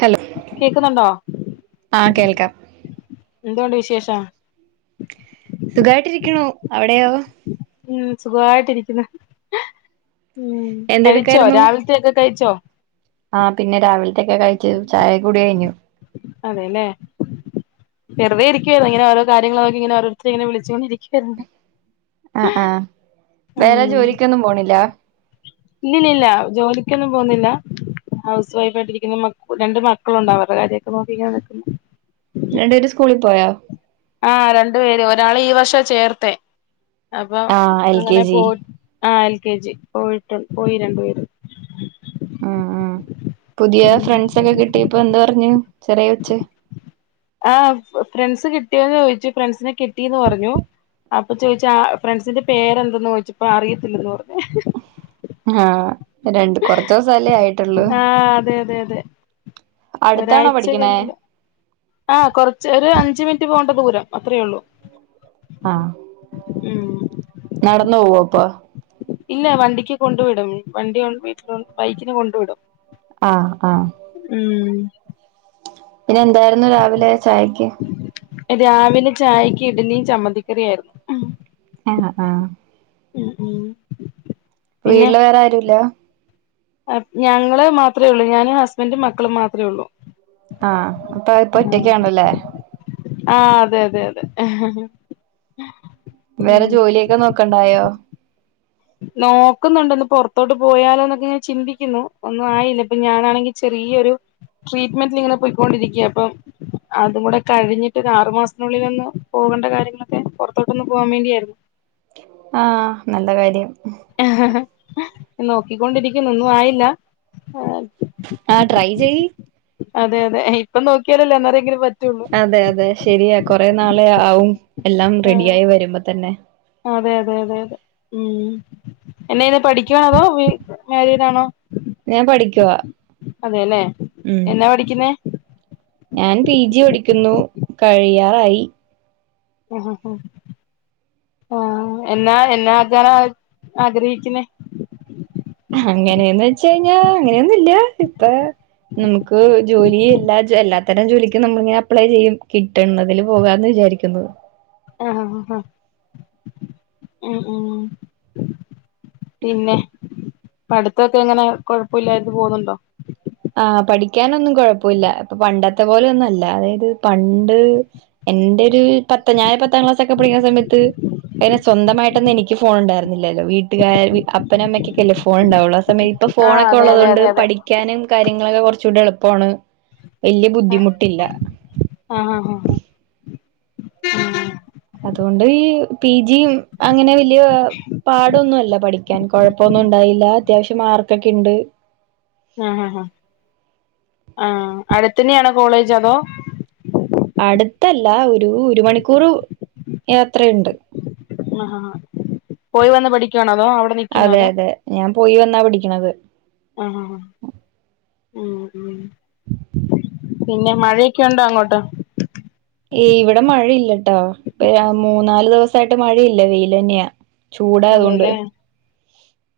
Hello കേക്കുന്നുണ്ടോ ആഹ് കേൾക്കാം എന്തുണ്ട് വിശേഷം സുഖമായിട്ടിരിക്ക്ണു അവിടെയോ ഉം സുഖായിട്ടിരിക്ക്ണ് എന്തെടുക്കായിര്ന്നു ഒക്കെ കഴിച്ചോ ആ പിന്നെ രാവിൽത്തേക്കൊക്കെ ആക്കി ചായക്കുടി കഴിഞ്ഞു അതെ ല്ലേ വെറുതെ ഇരിക്കായിരുന്നു ഇങ്ങനെ ഓരോ കാര്യങ്ങള് നോക്കി ഇങ്ങെനെ ഓരോരുത്തര് ഇങ്ങനെ വിളിച്ചൊണ്ടിരിക്കുവായിരുന്നു ആഹ് ആഹ് വേറെ ജോലിക്കൊന്നും പോണില്ല ഇല്ലില്ല ജോലിക്കൊന്നും പോവുന്നില്ല ഹൗസ് വൈഫ് ആയിട്ടിരിക്കുന്നു രണ്ട് മക്കളുണ്ടവരുടെ കാര്യ ഒക്കെ നോക്കി ഇങ്ങനെ നിക്കുന്നു രണ്ട് പേരും സ്കൂളിൽ പോയോ ആഹ് രണ്ടു പേര് ഒരാളെ ഈ വർഷം ചേർത്ത് അപ്പം ആ എൽ കെ അങ്ങനെ ജി പോ ആ എൽ കെ ജി പോയിട്ടു പോയി രണ്ടു പേരും ആഹ് ആഹ് പുതിയ ഉം ഫ്രണ്ട്സൊക്കെ കിട്ടിയപ്പോ എന്ത് പറഞ്ഞു ചെറിയ കൊച്ച് ആഹ് ഫ്രണ്ട്സ് കിട്ടിയോന്ന് ചോയിച്ച് ഫ്രണ്ട്സിനെ കിട്ടിന്ന് പറഞ്ഞു അപ്പൊ ചോയിച്ച് ആ ഫ്രണ്ട്സിന്റെ പേരെന്തെന്ന് ചോയിച്ചപ്പോ അറിയത്തില്ലന്ന് പറഞ്ഞ് ആഹ് രണ്ട് കൊറച്ച് ദിവസല്ലേ ആയിട്ടുള്ളൂ ആഹ് അതെ അതെ അതെ അടുത്താണോ ഒരാഴ്ച പഠിക്ക്ണേ കഴിഞ്ഞല്ല ആഹ് കുറച്ച് ഒരു അഞ്ച് മിനിറ്റ് പോവേണ്ട ദൂരം അത്രേ ഉള്ളൂ ആഹ് ഉം നടന്ന് പോവോ അപ്പൊ ഇല്ല വണ്ടിക്ക് കൊണ്ടു വിടും വണ്ടിയു വീട്ടിലും ബൈക്കിന് കൊണ്ടു വിടും ആഹ് ആഹ് ഉം പിന്നെ എന്തായിരുന്നു രാവിലെ ചായക്ക് രാവിലെ ചായക്ക് ഇഡലിം ചമ്മന്തിക്കറിയായിരുന്നു ആണോ ആഹ് ഉം ഉം ഇപ്പം പിന്നെ വീട്ടില് വേറെ ആരും ഇല്ല ഞങ്ങള് മാത്രേ ഉള്ളൂ ഞാന് ഹസ്ബൻഡും മക്കളും മാത്രേ ഉള്ളു ആഹ് അപ്പൊ ഇപ്പൊ ഒറ്റക്കാണല്ലേ ആഹ് അതെ അതെ അതെ വേറെ ഉം ജോലിയൊക്കെ നോക്കണ്ടായോ നോക്കുന്നുണ്ട്ന്ന് പൊറത്തോട്ട് പോയാലോ എന്നൊക്കെ ചിന്തിക്കുന്നു ഒന്നും ആയില്ല ഇപ്പൊ ഞാാനാണെങ്കി ചെറിയൊരു ട്രീറ്റ്മെന്റിലിങ്ങനെ പോയിക്കൊണ്ടിരിക്ക അപ്പം അതും കൂടെ കഴിഞ്ഞിട്ട് ഒര് ആറു മാസത്തിനുള്ളിലൊന്ന് പോവേണ്ട കാര്യങ്ങളൊക്കെ പൊറത്തോട്ടൊന്ന് പോവാൻ വേണ്ടിയായിരുന്നു ആഹ് നല്ല കാര്യം നോക്കിക്കൊണ്ടിരിക്കുന്നു ഒന്നും ആയില്ല ആഹ് ട്രൈ ചെയ്യ് അതെ അതെ ഇപ്പം നോക്കിയാലല്ലേ അന്നേരെങ്കിലും പറ്റുള്ളൂ അതെ അതെ ശരിയാ കൊറേ നാളെയാവും എല്ലാം ആഹ് റെഡിയായി വരുമ്പം തന്നെ അതെ അതെ അതെ അതെ ഉം എന്നാ ചെയ്യുന്നെ പഠിക്കുവാണോ അതോ മാരീഡാണോ ഞാൻ പഠിക്കുവാ അതേലെ ഉം എന്നാ പഠിക്കുന്നേ ഞാൻ പി ജി പഠിക്കുന്നു കഴിയാറായി ആ എന്നാ എന്നാ ആക്കാന ആഗ്രഹിക്കുന്നേ അങ്ങനെയൊന്ന് വെച്ചയിഞ്ഞാ അങ്ങനെയൊന്നുല്ല ഇപ്പാ നമുക്ക് ജോലി എല്ലാ എല്ലാത്തരം ജോലിക്കും നമ്മളിങ്ങനെ അപ്ലൈ ചെയ്യും ട്ടുന്നതില് പോകാന്ന് വിചാരിക്കുന്നു ആ ആ ഹ ഹ ഉം ഉം പിന്നെ പഠുത്തൊക്കെ എങ്ങനെ കൊഴപ്പല്ലാതെ പോന്നുണ്ടോ ആഹ് പഠിക്കാനൊന്നും കൊഴപ്പേല്ല പ്പൊ പണ്ടത്തെ പോലെയൊന്നും അല്ല അതായത് പണ്ട് എന്റെ ഒരു പത്ത് ഞാൻ പത്താം ക്ലാസ് ഒക്കെ പഠിക്കുന്ന സമയത്ത് അയിന് സ്വന്തമായിട്ടൊന്നും എനിക്ക് ഫോൺ ഇണ്ടാർന്നില്ലല്ലോ വീട്ടുകാ അപ്പന് അമ്മക്കൊക്കെല്ലേ ഫോൺ ഉണ്ടാവുള്ളു [unintelligible] ഇപ്പൊ ആഹ് ഫോണൊക്കെ അതെ ഉള്ളത് അതെ കൊണ്ട് അതെ അതെ പഠി ക്കാനും കാര്യങ്ങളൊക്കെ കുറച്ചൂടെ എളുപ്പാണ് വലിയ ബുദ്ധിമുട്ടില്ല ആഹ് ആഹ് ആഹ് അതുകൊണ്ട് പി ജിയും അങ്ങനെ വലിയ പാടൊന്നുഅല്ല പഠി ക്കാൻ കുഴപ്പൊന്നുണ്ടായില്ല അത്യാവിശ്യം മാർക്കൊക്കെണ്ട് ആ ആ ആ ആഹ് അടുത്ത് തന്നെയാണോ കോളേജ് അതോ അടുത്തല്ല ഒരു ഒരു മണിക്കൂർ യാത്രയുണ്ട് ആഹ ഹാ പോയി വന്ന് പഠിക്കുവാണോ അതോ അവിടെ നി അതെ അതെ ഞാൻ പോയി വന്നാ പഠിക്ക്ണത് ആഹാ ഹാ ഉം ഉം പിന്നെ മഴയൊക്കെ ഉണ്ടോ അങ്ങോട്ട് ഏയ്‌ ഇവടെ മഴയില്ലട്ടോ മൂന്നാല് ദിവസായിട്ട് മഴയില്ല വെയിലന്നെയാ ചൂടായതുകൊണ്ട് അതെല്ലേ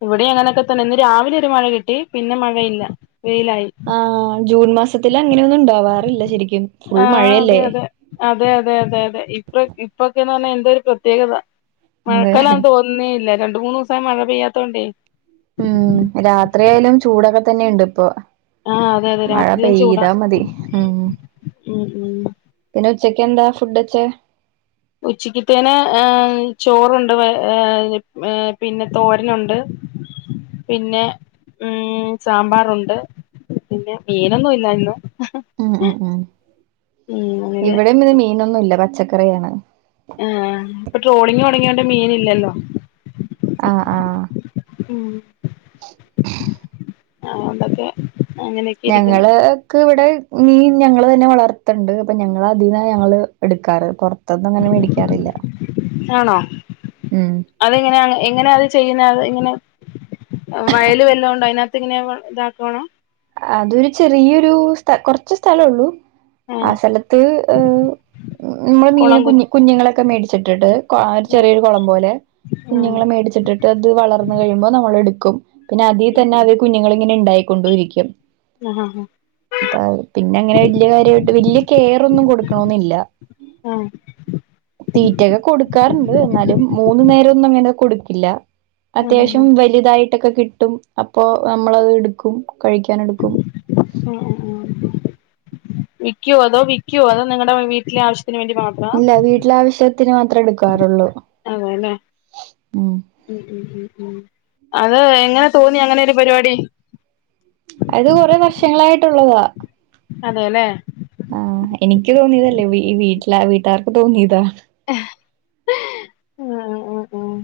ഇവിടെയും അങ്ങനെയൊക്കെ തന്നെ ഇന്ന് രാവിലെ ഒരു മഴ കിട്ടി പിന്നെ മഴയില്ല വെയിലായി ആ ജൂൺ മാസത്തില് അങ്ങനെയൊന്നും ഉണ്ടാവാറില്ല ശെരിക്കും ആഹ് അതെ അതെ അതെ അതെ അതെ അതെ ഇപ്പ ഇപ്പൊക്കെന്ന് പറഞ്ഞാൽ എന്ത ഒരു പ്രത്യേകത അതെ മഴക്കാലാന് തോന്ന ന്നെല്ലാ രണ്ട് മൂന്ന് ദൂസായി മഴ പെയ്യാത്തോണ്ടേയ് ഉം രാത്രിആയാലും ചൂടൊക്കെ തന്നെണ്ട് ഇപ്പൊ ആഹ് അതെ അതെ മഴ രാത്രിയും ചൂടാ പെയ്താ മതി ഉം ഉം ഉം പിന്നെ ഉച്ചക്ക് എന്താ ഫുഡ്ച്ചെ ഉച്ചക്ക്ത്തേനെ ഏ ചോറ്ണ്ട് പ ഏ ഏ പിന്നെ തോരനുണ്ട്. പിന്നെ ഉം സാമ്പാറുണ്ട്, പിന്നെ മീനൊന്നും ഇല്ലായിന്ന് ഉം ഉം ഉം ഉം അങ്ങനെ ഇവിടെയും ഇത് മീനൊന്നുല്ല പച്ചക്കറിയാണ് ആഹ് ആ ആ ഇപ്പൊ ട്രോളിങ് തുടങ്ങിയോണ്ട് മീന് ഇലെന്നും ആഹ് ആ ആഹ് [inaudible] [unintelligible] ആടൊകെ [unintelligible] ഞങ്ങള് ക്ക് ഇവടെ മീൻ ഞങ്ങൾ തന്നെ വളർത്ത്ണ്ട് അപ്പൊ ഞങ്ങൾ അതീന്നാ ഞങ്ങള് എടുക്കാറ് പൊ ത്ത്നൊന്നും അങ്ങനെ മേടിക്കാറില്ല ആണോ? ഉം അതെങ്ങനെയാ എങ്ങനെ അത് ചെയ്യ്നാതെങ്ങനെ വയല് വല്ലേ ഉണ്ടോ അതിനാത്ത് ഇങ്ങനെ ഇതാക്കണോ അതൊരു ചെറിയൊരു സ്ഥ കൊറച്ച് സ്ഥലംള്ളൂ ആ ആഹ് സ്ഥലത്ത് ഏഹ് നമ്മള് മീന് കുളം കുത്തി കുഞ് കുഞ്ഞുങ്ങളൊക്കെ മേടിച്ചിട്ടിട്ട് കൊ ഒരു ചെറിയൊരു കൊളം പോലെ ആഹ് കുഞ്ഞുങ്ങളെ മേടിച്ചിട്ട് ട്ടത് വളർന്ന് കഴിയുമ്പോ നമ്മളെടുക്കും പിന്നെ അതിതന്നെ അത് കുഞ്ഞുങ്ങള് ഇങ്ങനെ ഇണ്ടായിക്കൊണ്ട് രിക്കും ഹാ ഹാ അപ്പ പിന്നെങ്ങനെ വെല്ല്യേ കാര്യയിട്ട് വെല്ല്യേ കെയറൊന്നും കൊടുക്കണോന്നില്ല ആഹ് തീറ്റൊക്കെ കൊടുക്കാറ്ണ്ട് എന്നാലും മൂന്നു നേരം ഒന്നും അങ്ങനെ കൊടുക്കില്ല ആഹ് ആഹ് അത്യാവശ്യം ആഹ് വലുതായിട്ടൊക്കെ കിട്ടും അപ്പോ നമ്മളത് ഇട്ക്കും കഴിക്കാൻ ഇട്ക്കും ഏഹ് ഏഹ് ഏഹ് വിക്കോ അതോ വിക്കോ അതോ നിങ്ങടെ വീട്ടിലെ ആവശ്യത്തിന് വേണ്ടി മാ ഇല്ല വീട്ടിലെ ആവശ്യത്തിന് മാത്രേ എടുക്കാറുള്ളൂ അതെല്ലേ ഉം ഉം ഉം ഉം അത് എങ്ങനെ തോന്നി അങ്ങനെ ഒരു പരിപാടി അത് കുറെ വർഷങ്ങളായിട്ടുള്ളതാ അതെലെ ആഹ് എനിക്ക് തോന്നിയതല്ല വീ വീട്ടിലാ വീട്ടാർക്ക് തോന്നിയതാ ആഹ് ആഹ് ആഹ് ആഹ്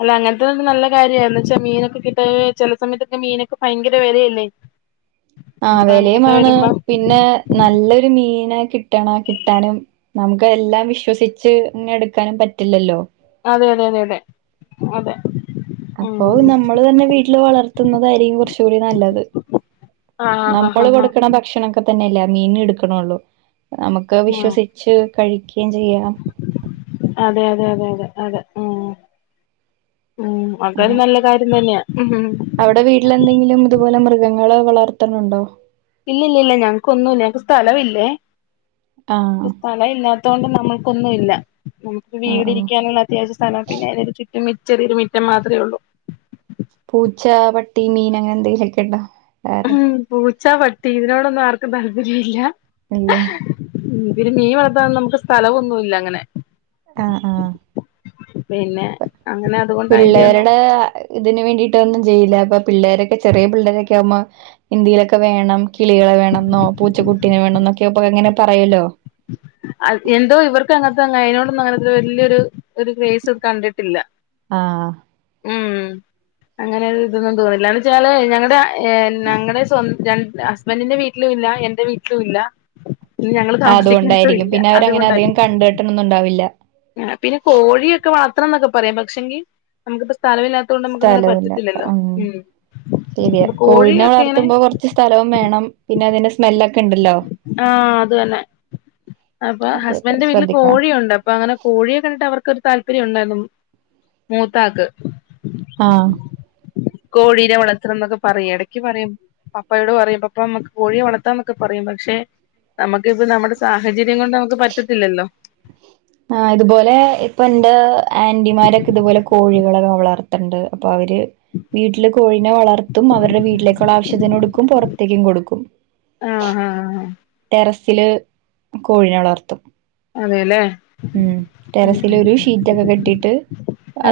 അല്ല അങ്ങൻത്തെന്ന നല്ല കാര്യന്ന് എന്താച്ചാ മീനൊക്കെ കിട്ടാ ചില സമയത്തൊക്കെ മീനൊക്കെ ഫയങ്കര വെലയല്ലേ? ആഹ് വെലയുമാണ് പിന്നെ നല്ലൊരു മീന് കിട്ട്ണെ കിട്ടാനും നമുക്ക് എല്ലാം വിശ്വസിച്ച് ഇങ്ങനെ എടുക്കാനും പറ്റില്ലല്ലോ? അതെ അതെ അതെ അതെ അപ്പോ ഉം നമ്മള് തന്നെ വീട്ടില് വളർത്തുന്നതായിരിക്കും കൊർച്ചു കൂടി നല്ലത് ആഹ് ഹാ ഹാ നമ്മള് ഹാ കൊടുക്ക്ണ ഭക്ഷണ ക്കെ തന്നെല്ലേ മീൻ എടുക്ക്ണോള്ളൂ നമക്ക് ഉം വിശ്വസിച്ച് കഴിക്കിം ചെയ്യാ അതെ അതെ അതെ അതെ അതെ ഉം ഉം അതൊരു അങ്ങനെ നല്ല കാര്യം തന്നെയാ ഉം അവിടെ വീട്ടിലെന്തെങ്കിലും ഇതുപോലെ മൃഗങ്ങളെ വളർത്ത്ണ് ണ്ടോ? ഇല്ല ഇല്ല ഇല്ല ഞങ്ങക്ക് ഒന്നു ഇല്ല ഞങ്ങക്ക് സ്ഥലും ഇല്ലേ ആഹ് [unintelligible] ല്ലാത്തോണ്ട് നമ്മുക്കൊന്നു ഇല്ല നമുക്ക് ആഹ് ആഹ് വീടിരിക്കാനുള്ള അത്യാവശ്യം സ്ഥലം പിന്നെ [unintelligible] ഒരു ചുറ്റും മിച്ചെറില് മിറ്റം മാത്രേ ഒള്ളൂ പൂച്ച, പട്ടി, മീന് അങ്ങനെ എന്തെങ്കിലുക്കെ ഉണ്ടോ വേറെ പൂച്ച, പട്ടി ഇതിനോടൊന്നും ആർക്കും താല്പര്യം ഇല്ല ഇല്ലേ ഉം പിന്നെ മീൻ വളർത്താൻ നമുക്ക് സ്ഥലമൊന്നുമില്ല അങ്ങനെ ആഹ് ആഹ് പിന്നെ അങ്ങനെ അതുകൊണ്ട് അതിന്റെയൊന്നും പിള്ളേരുടെ ഇതിന് വേണ്ടിട്ട് ഒന്നും ചെയ്യില്ല അപ്പ പിള്ളേരൊക്കെ ചെറിയ പിള്ളേരൊക്കെ ആവുമാ എന്തെലൊക്കെ വേണം കിളികളെ വേണെന്നോ, പൂച്ചക്കുട്ടീനെ വേണന്നോ എന്നൊക്കെപ്പ ഇങ്ങനെ പറയല്ലോ എന്തോ ഇവർക്ക് അങ്ങൻത്തെ അതിനോടൊന്നും അങ്ങനത്തെ വല്യൊരു ഒരു ക്റെസസ്‌ കണ്ടിട്ടില്ല ആഹ് ഉം അങ്ങനെ ഇതൊന്നും തോന്നില്ലന്ന് എന്നച്ചാല് ഞങ്ങളുടെ ഞങ്ങളെ സ്വ ര ഹസ്ബന്റിന്റെ വീട്ടിലു ഇല്ല എന്റെ വീട്ടിലു ഇല്ല [unintelligible] ഞങ്ങള് താമസിക് ഉണ്ടായിരിക്കും പിന്നെ അവര് അങ്ങനെ അധികം കണ്ടിട്ടോന്നും ഇണ്ടാവില്ല പിന്നെ കോഴിയൊക്കെ വളർത്തണം എന്നൊക്കെ പറയാം പക്ഷെങ്കി നമുക്ക്പ്പം സ്ഥലമില്ലാത്ത ത്തോണ്ട് നമുക്ക് ഇങ്ങനെ പറ്റത്തില്ലല്ലോ ഉം പ്പ കോഴിയൊക്കെ ഇങ്ങനെ. സ്ഥലം വേണം പിന്നെ അതിന്റെ സ്മെല്ലൊക്കെ ഇണ്ടല്ലോ. ആഹ് അത് തന്നെ അപ്പൊ അതൊക്കെ ഹസ്ബൻഡന്റെ വീട്ടില് ശ്രദ്ധിക്കണം കോഴിയുണ്ട് അ അപ്പൊ അങ്ങനെ കോഴിയെ കണ്ടിട്ട് അവർക്കരു താല്പര്യം ഉണ്ടായിരുന്നു മൂത്താക്ക്. ആഹ്. കോഴീനെ വളർത്തണം ന്നൊക്കെ പറയും എടക്ക് പറയും. പപ്പയോട് പറയും പപ്പ മ്മക്ക് കോഴിയെ വളർത്താന്നൊക്കെ പറയും പക്ഷെ. നമ്മക്ക് ഇപ്പം നമ്മുടെ സാഹചര്യം കൊണ്ട് നമുക്ക് പറ്റത്തില്ലല്ലോ. ആഹ് ഇതുപോലെ ഇപ്പം എന്റെ ആന്റിമാരൊക്കെ ഇതുപോലെ കോഴികളൊക്കെ വളർത്തണ്ട്. അപ്പൊ അവര്. വീട്ടില് കോഴിനെ വളർത്തും അവരുടെ വീട്ടിലേക്കുള്ള ആവശ്യത്തിന് എടുക്കും പൊറത്തേക്കും കൊടുക്കും. ആഹഹ് ആഹ്. ടെറസില് കോഴിനെ വളർത്തും. അതെല്ലേ. ഉം ഉം ടെറസില് ഉം ഒരു ഷീറ്റൊക്കെ കെട്ടീട്ട്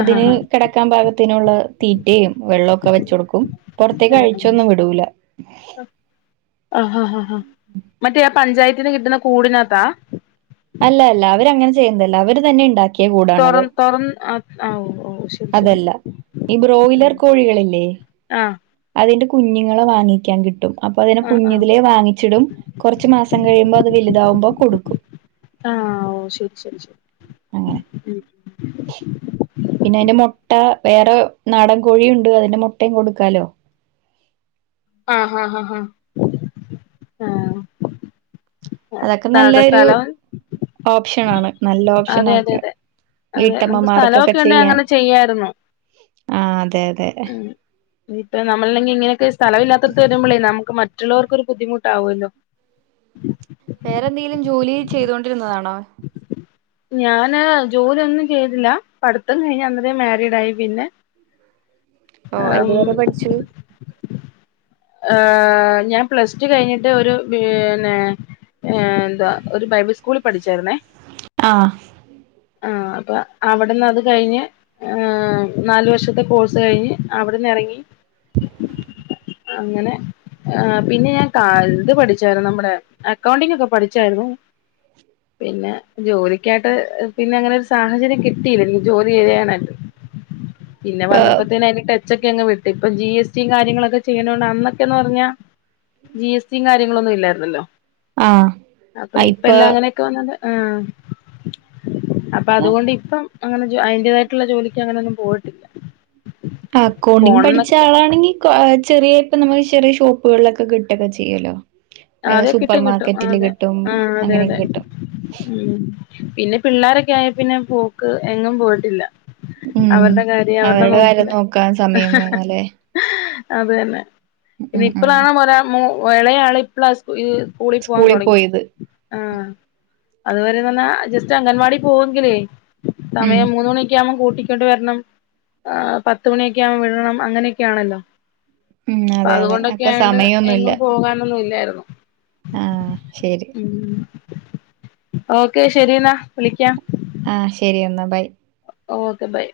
ആഹ് ആഹ് കട. ക്കാൻ പാകത്തിനുള്ള തീറ്റയും വെള്ളൊക്കെ വെച്ച്ടുക്കും. പൊറത്തേക്ക് ഉം ഉം അഴിച്ചൊന്നും വിടൂല. അഹ ഹ ഹ മറ്റേ ആ പഞ്ചായത്തിന്ന് കിട്ടുന്ന കൂടിനകത്താ. അല്ലല്ല അവര് അങ്ങനെ ചെയ്യുന്നല്ല അവര് തന്നെ ഇണ്ടാ തൊറ തൊറന്ന് ആ ആ ഓ ഓ ശ്. അതല്ല ഈ ബ്രോയിലർ കോഴികളില്ലേ. ആഹ് അതിന്റെ കുഞ്ഞുങ്ങളെ വാങ്ങിക്കാൻ കി ട്ടും അപ്പൊ അതിനെ ആഹ് ആഹ് കുഞ്ഞ്തിലെ വാങ്ങിച്ചിടും കൊറച്ച് മാസം കഴിയുമ്പോ അത് വലുതാകുമ്പോൾ കൊടുക്കും. ആഹ് ഓ ശരി ശരി ശരി. അങ്ങനെ ഉം പിന്നെ അയിന്റെ മൊട്ട വേറെ നാടൻ കോഴിയുണ്ട് അതിന്റെ മുട്ടയും കൊടുക്കാലോ. ആഹ് ആഹ് ഹ ഹ ആ. അതൊക്കെ നല്ലൊരു ഓപ്ഷനാണ്. നല്ല ഓപ്ഷന അതെ അതെ ആക്കെ അതെ അതെ നമുക്ക് വീട്ടമ്മമാർക്കൊക്കെ സ്ഥലമൊക്കെ ഉണ്ടെ ചെയ്യാൻ. അങ്ങനെ ചെയ്യായിരുന്നു ആഹ് അതെ അതെ. ഇപ്പം നമ്മളെങ്കിൽ ഇങ്ങനൊക്കെ സ്ഥലവില്ലാത്തടത്ത് വരുമ്പളെ നമുക്ക് മറ്റുള്ളവർക്ക് ഒരു ബുദ്ധിമുട്ടാവുല്ലോ. ഉ [unintelligible] വേറെ എന്തെങ്കിലും ജോലി ചെയ്തോണ്ടിരുന്നതാണോ. [unintelligible] ഞാന് ജോലി ഒന്നും ചെയ്തില്ല പഠിത്തം കഴിഞ്ഞ് വന്നതേ മാരീഡായി പിന്നെ. ഓ ആം, എതുവരെ പഠിച്ചു. അഹ് ഞാൻ പ്ലസ് ടു കഴിഞ്ഞിട്ട് ഒരു പീ ന്നെ. ഏ എന്തുവ ഒരു ബൈബിൾ സ്കൂളിൽ പഠിച്ചായിരുന്നേ. അഹ് ആഹ് അപ്പൊ അവടന്ന് അത് കഴിഞ്ഞ്. അഹ് നാലു വർഷത്തെ കോഴ്സ് കഴിഞ്ഞ് അവടന്ന് എറങ്ങി. അങ്ങനെ. ആഹ് പിന്നെ ഞാൻ കാ ഇത് പഠിച്ചായിരുന്നു നമ്മുടെ അകൗണ്ടിങ്ങ് ഒക്കെ പഠിച്ചായിരുന്നു. [unintelligible] പിന്നെ ജോലിക്കായ്ട്ട് പിന്നെ അങ്ങനെ ഒരു സാഹചര്യം കിട്ടില്ല ഇനി ജോലി ചെയ്യാണേ പിന്നെ ഇപ്പ വന്നപ്പോത്തേന്നെ അതിന്റെ ടച്ചൊക്കെ അങ്ങ് വിട്ട് ഇപ്പം ജി എസ് ടിം കാര്യങ്ങളൊക്കെ ചെയ്യ്ണോണ്ട് അന്നൊക്കെന്ന് പർഞ്ഞ ജി എസിം കാര്യങ്ങളൊന്നും ഇല്ലായിരുന്നല്ലോ. ആ അപ്പൊ ഇപ്പ എല്ലാം അങ്ങനെ ഇപ്പ വന്നത് ആഹ് അപ്പൊ ഞാൻ അതുകൊണ്ട് ഇപ്പം അങ്ങനെ അയ്ന്റേതായിട്ട്ള്ള ജോലിക്കങ്ങെനൊന്നും പോയിട്ടില്ല. അക്കൗണ്ടിംഗ് പഠിച്ച പോണംന്നൊക്കെ ആളാണെങ്കി ചെറിയ ഇപ്പൊ നമ്മള് ചെറിയ ഷോപ്പുകൾലൊക്കെ കിട്ടൊക്കെ ചെയ്യല്ലോ. ഏഹ് അതെ കിട്ടും കിട്ടും സൂപ്പർമാർക്കറ്റില് അതെ കിട്ടും ആഹ് അതെ അങ്ങനെയൊക്കെ അതെ കിട്ടും. ഉം പിന്നെ പിള്ളേരൊക്കെ ആയ പിന്നെ പോക്ക് എങ്ങും പോയിട്ടില്ല. ഉം അവര്ടെ കാര്യം അവര്ടെ അവരുടെ കാര്യം നോക്ക്ല്. നോക്കാൻ സമയം വേണല്ലേ അതന്നെ ഇനി ഉം ഉം ഇപ്ലാണ് ഒരാ മു ഇളയാള് ഇപ്ല ഈ സ് കൂളി പോവാൻ സ്കൂളിൽ തൊടങ്ങി. പോയത് ആഹ് അതുവരെന്നർഞ്ഞാ ജസ്റ്റ് അംഗൻവാടി പോവങ്കിലേ ഉം സമയം മൂന്ന്മണി. ക്ക്യാവുമ്പോം കൂട്ടിക്കൊണ്ട് വര്ണം ഏഹ് പത്ത് മണിയൊക്കെ ആവുമ്പോ വിടണം അങ്ങനെയൊക്കെയാണല്ലോ? ഉം അപ്പ അതെ അതെ അതുകൊണ്ടൊക്കെ അപ്പൊ ആണ്ട് സമയൊന്നുല്ല എങ്ങും പോകാനൊന്നും ഇല്ലായിരുന്നു. ആഹ് ശരി. ഉം ഓക്കെ ശരിന്നാ വിളിക്കാം. ആഹ് ശരിന്നാ ബൈ. Okay by